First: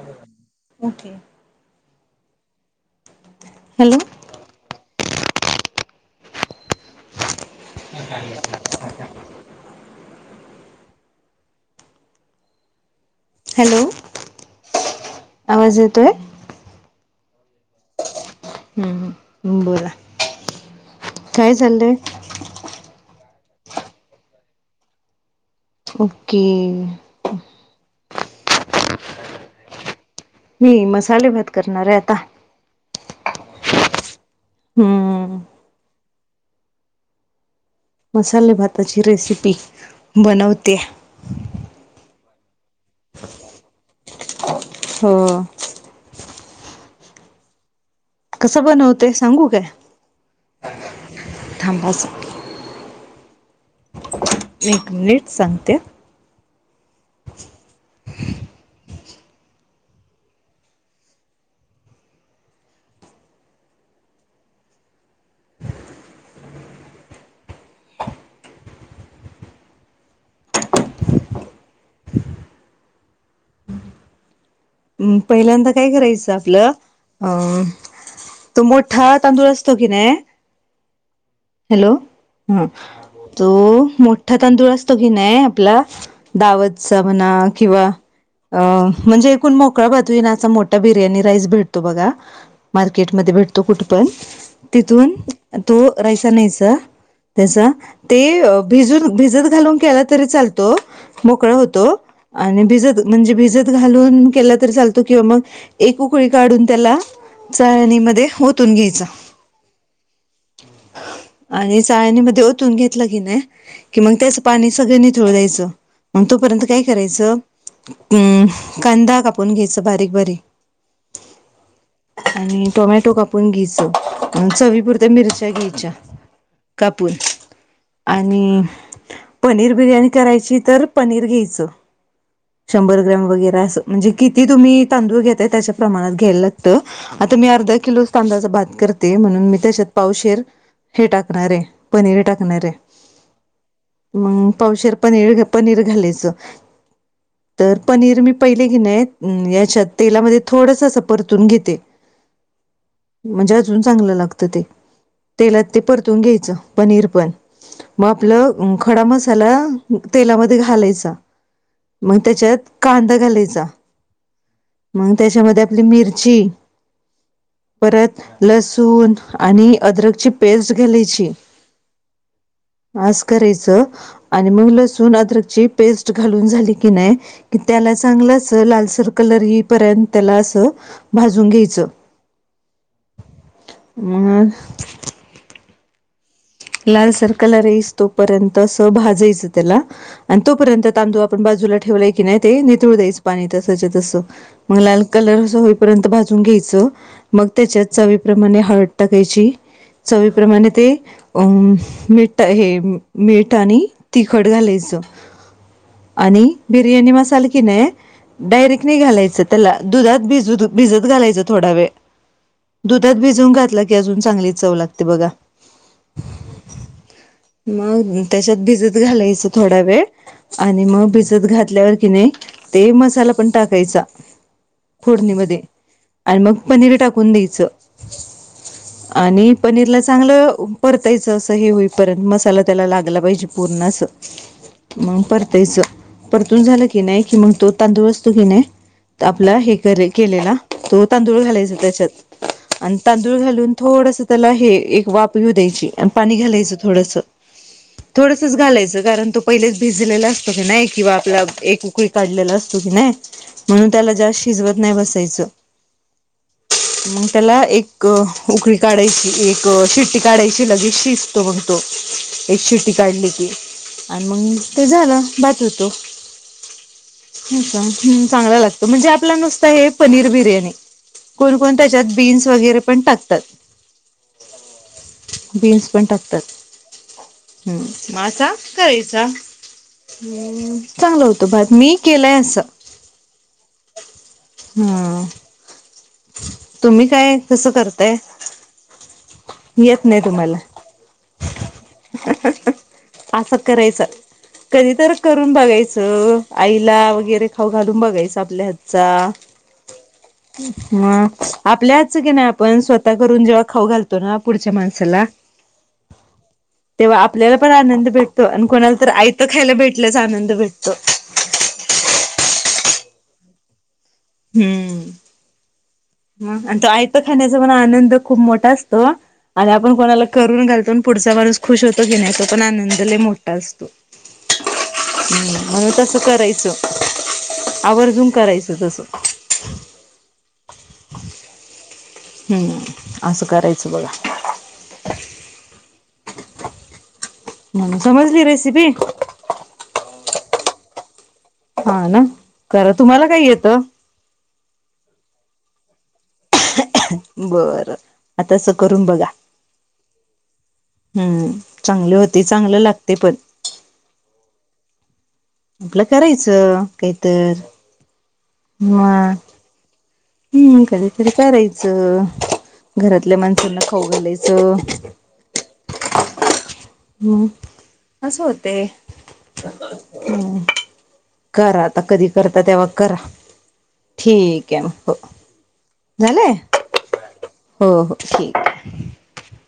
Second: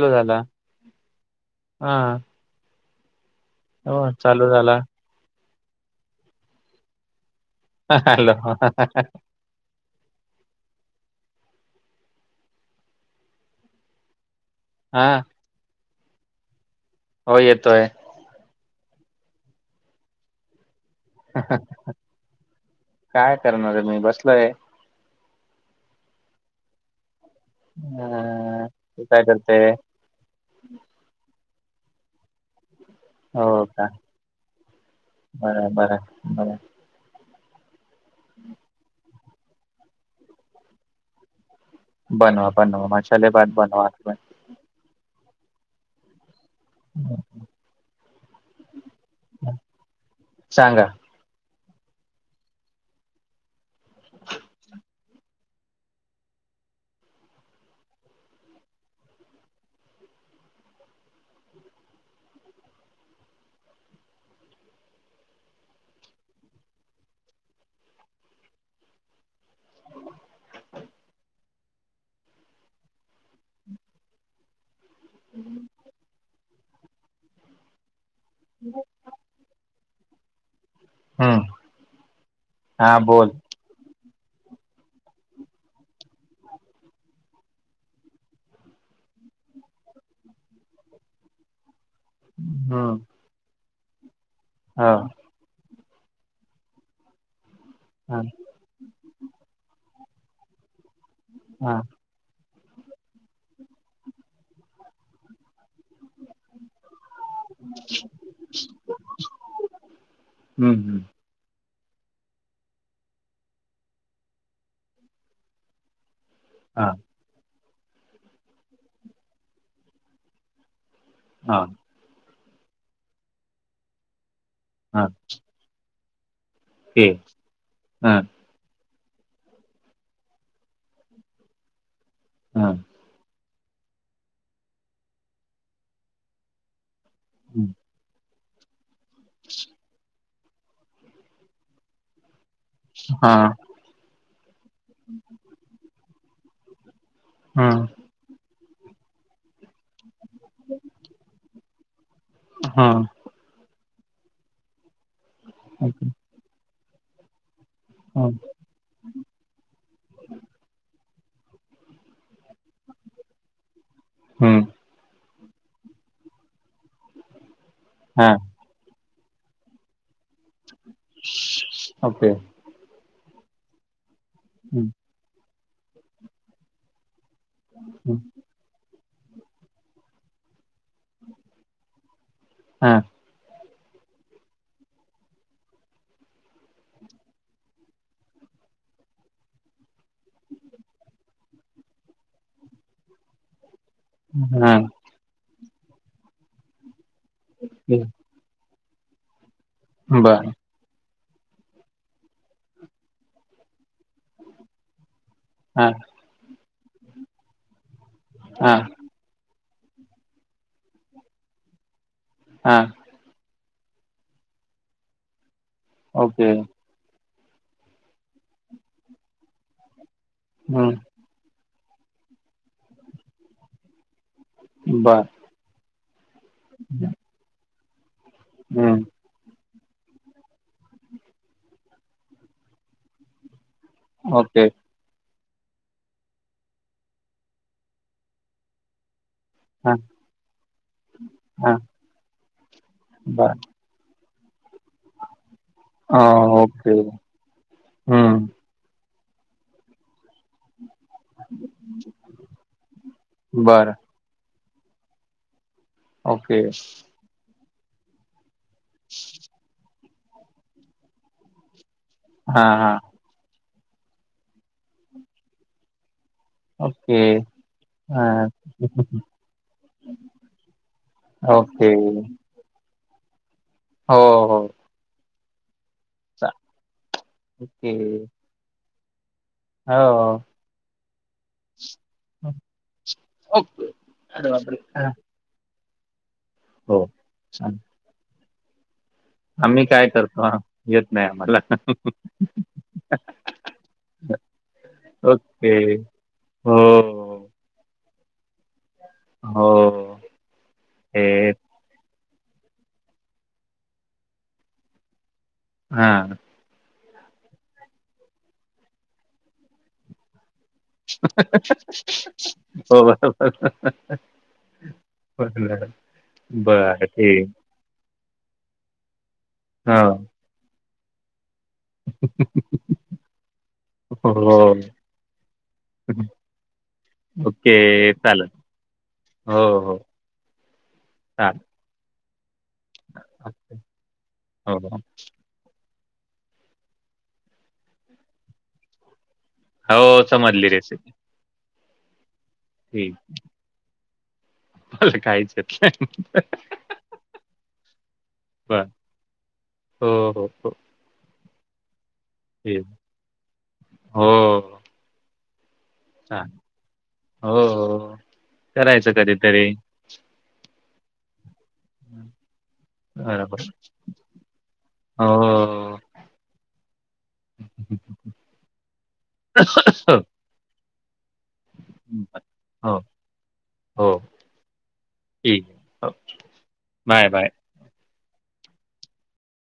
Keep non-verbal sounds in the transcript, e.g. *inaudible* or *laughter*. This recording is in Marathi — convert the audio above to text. लला ओके. हा हो हॅलो चालू झाला ह ल ह हॅलो हां आवाज येतोय हो येतोय हम्म बोला काय चाललंय काय करणार आहे मी बसलोय ओके हम् खपरते मी मसाले भात करणार आहे आता हो का हम्म बर बरं बर मसाले भाताची रेसिपी बनवते बनवा बनवा म चले बा बनवा हो हम् कसं बनवते सांगू काय सांगा. थांबाच एक मिनिट सांगते *inaudible* म पहिल्यांदा काय करायचं आपलं अं तो मोठा तांदूळ असतो कि नाही हम्म हॅलो हम हा बोल तो मो ठा तांदूळ असतो की नाही आपला दावतचा म्हणा किंवा अ म्हणजे एकूण मोकळा भातू ना असा मोठा बिर्याणी राईस भेटतो बघा हम्म मार्केट म भेटतो कुठ पण हो तिथून तो रायसानचा त्याचा ते हा भिजून भिजत घालून केला तरी चालतो मोकळा हा होतो आणि भिजत म्हणजे भिजत घालून केला तर चालतो किंवा मग एककळी काढून त्याला ळणीमध्ये होतून घ्यायचा हम्म हम्म आणि चाळणी मध्ये ओतून घेतलं की नाही की मग त्याचं पाणी सगळ्यांनीथळ द्यायचं तोपर्यंत काय हा करायचं अ कांदा ून घ्यायच बारीक बारीक हा आणि टोमॅटो कापून घ्यायच हा चवीपुरत्या मिरच्या घ्यायच्या ते कापूर हा आणि पनीर बिर्याणी करायची तर पनीर घ्यायचं हा शंभर ग्रॅम वगैरे अस म्हणजे किती तुम्ही तांदूळ घेतताय त्याच्या प्रमाात घ्यायला लागतं आता मी अर्धा किलो तांदूळाच बाात कर ते म्हणून मी त्याच्यात पावशर हे टाकणार आहे पनीर टाकणार आहे हा मम पावशर पनीर पनीर घालायचं हा तर पनीर मी पहिले घेन आहेत याच्यात तेलामध्ये थोडस अस परतून घेते हा म्हणजे अजून चांगलं लागत ते तेलात ते परतून घ्यायचं पनीर पण मग आपलं खडा मसाला तेलामध्ये घालायचा मग त्याच्यात कांदा घालायचा हम्म मग त्याच्यामध्ये आपली मिरची परत हा लसूण आणि अदरकची पेस्ट घ्यालायची ओके मास करायचं आणि मग लसूण अद्रकची पेस्ट घालून झाली की नाही कि त्याला चांगलं अस लालसर कलर हि पर्यंत त्याला अस भाजून घ्यायचं हा मग लाल सरकलरईस तोपर्यंत अस भाजायचं त्याला आणि तोपर्यंत तांदूळ आपण बाजूला ठेवलाय की नाही ते नितळ दईच पाणीच हा कून घय त्याच्या प्रमाणे हळट टाकायची बर चवीप्रमाणे ते अ मठ हे मेठ आणि तिखट घालायचं हा आणि बिर्याणी मसाला कि नाही आहे हा डायरेक्ट नाही घालायचं दुधात भ भिजत घालायच थोडा वळ हा दध त भिजवून घातला की अजून चांगलीच चव लागते बघा. ओके. मग त्याच्यात भिजत घालायचं थोडा वेळ आणि हम्म मग भिजत घात. ल्यावर कि नाही ते मसाला पण टाकायचा. बर फोडणीमध्ये आणि मग पनीर टाकून द्यायचं. हम्म. आणि पनीरला चांगलं परतायचं असं हे होईपर्यंत मसाला त्याला लागला पाहिजे पूर्ण असं. ओके. मग परतायचं परतून झालं की नाही कि मग तो तांदूळ असतो की नाही. आपला हे हा केलेला तो तांदूळ घालायचा हा त्याच्यात आणि तांदूळ बर घालून. थोडस त्याला हे एक वाप घऊ द्यायचं. अ, पा घालायच ओके थड थोड हम्म घालायच कारण त पहिलेच भिजलेला असतो कि नाही किंवा आपला एक उकळी काढलेला असतो की नाही म्हणून बर त्याला जास्त. शिजवत नाही बसायचं. ओके. मग त्याला एक उकळी काढायची एक शिट्टी काढायची. लगेच शसतो म्हतो एक हा शिटी हा काढली की. आणि मग ते झालं बचूतो. ओके हा चांगला लागतं म्हणजे आपलं नुसत हे पनीर बिर्याणी. कोण कोण ओके त्याच्यात बीन्स वगैरे पण टाकतात. हो हो. बीन्स पण टाकतात चा हम्म ओके मग असा करायचा. हो ् चांल होतं बात मी केलंय असं. ओके अरबर. हा तुम्ही काय कसं छान. करताय. आम्ही येत काय नाही करतो तुम्हाला येत नाही आम्हाला. असं करायचं कधी तर करून ओके बघायचं हो आईला वगैरे. हाव घालून बघायचा आपल्या हातचा हो. ह हे आपल्याच की नाही आपण स्वतः करून जेव्हा खाऊ घालतो ना पुढच्या माणसाला हां तेव्हा आपल्याला पण आनंद भेटतो आणि कोणाला तर आयतं खायला भेटल्याच आनंद भेटतो. हो *unintelligible* हम्म हो मग आणि तो बरं आयत ते. खाण्याचा आनंद खूप मोठा असतो आणि आपण हा कोणाला करून घालतो पुढचा व खुश होतो घेण्याचा पण आनंदला मोठा असतो. हो हम्म म्हणून तस करायचं ओके आवर्जून चालेल करायचं तसं हो हो. हम्म असं चालेल करायचं बघा. हो. म्ह समजली रेसिपी. हो समजली रेसिपी. हा ना करा ठीक तुम्हाला काही येतं. मला काहीच येत नाही. बर आता असं बर करून बघा हो हो हो हम्म. चांगले होते चांगलं ठीक लागते पण हो आपलं चालेल करायचं काहीत हो हो करायचं मग कधीतरी हम्म कधीतरी करायचं घरातल्या बरोबर माणसांना खाऊ घालायचं हो हम्म अस होते म् करात आता कधी करता तेव्हा हो करा हो ठीक आहे हो ठीक आहे हो झालंय बाय बाय हो हो ठीक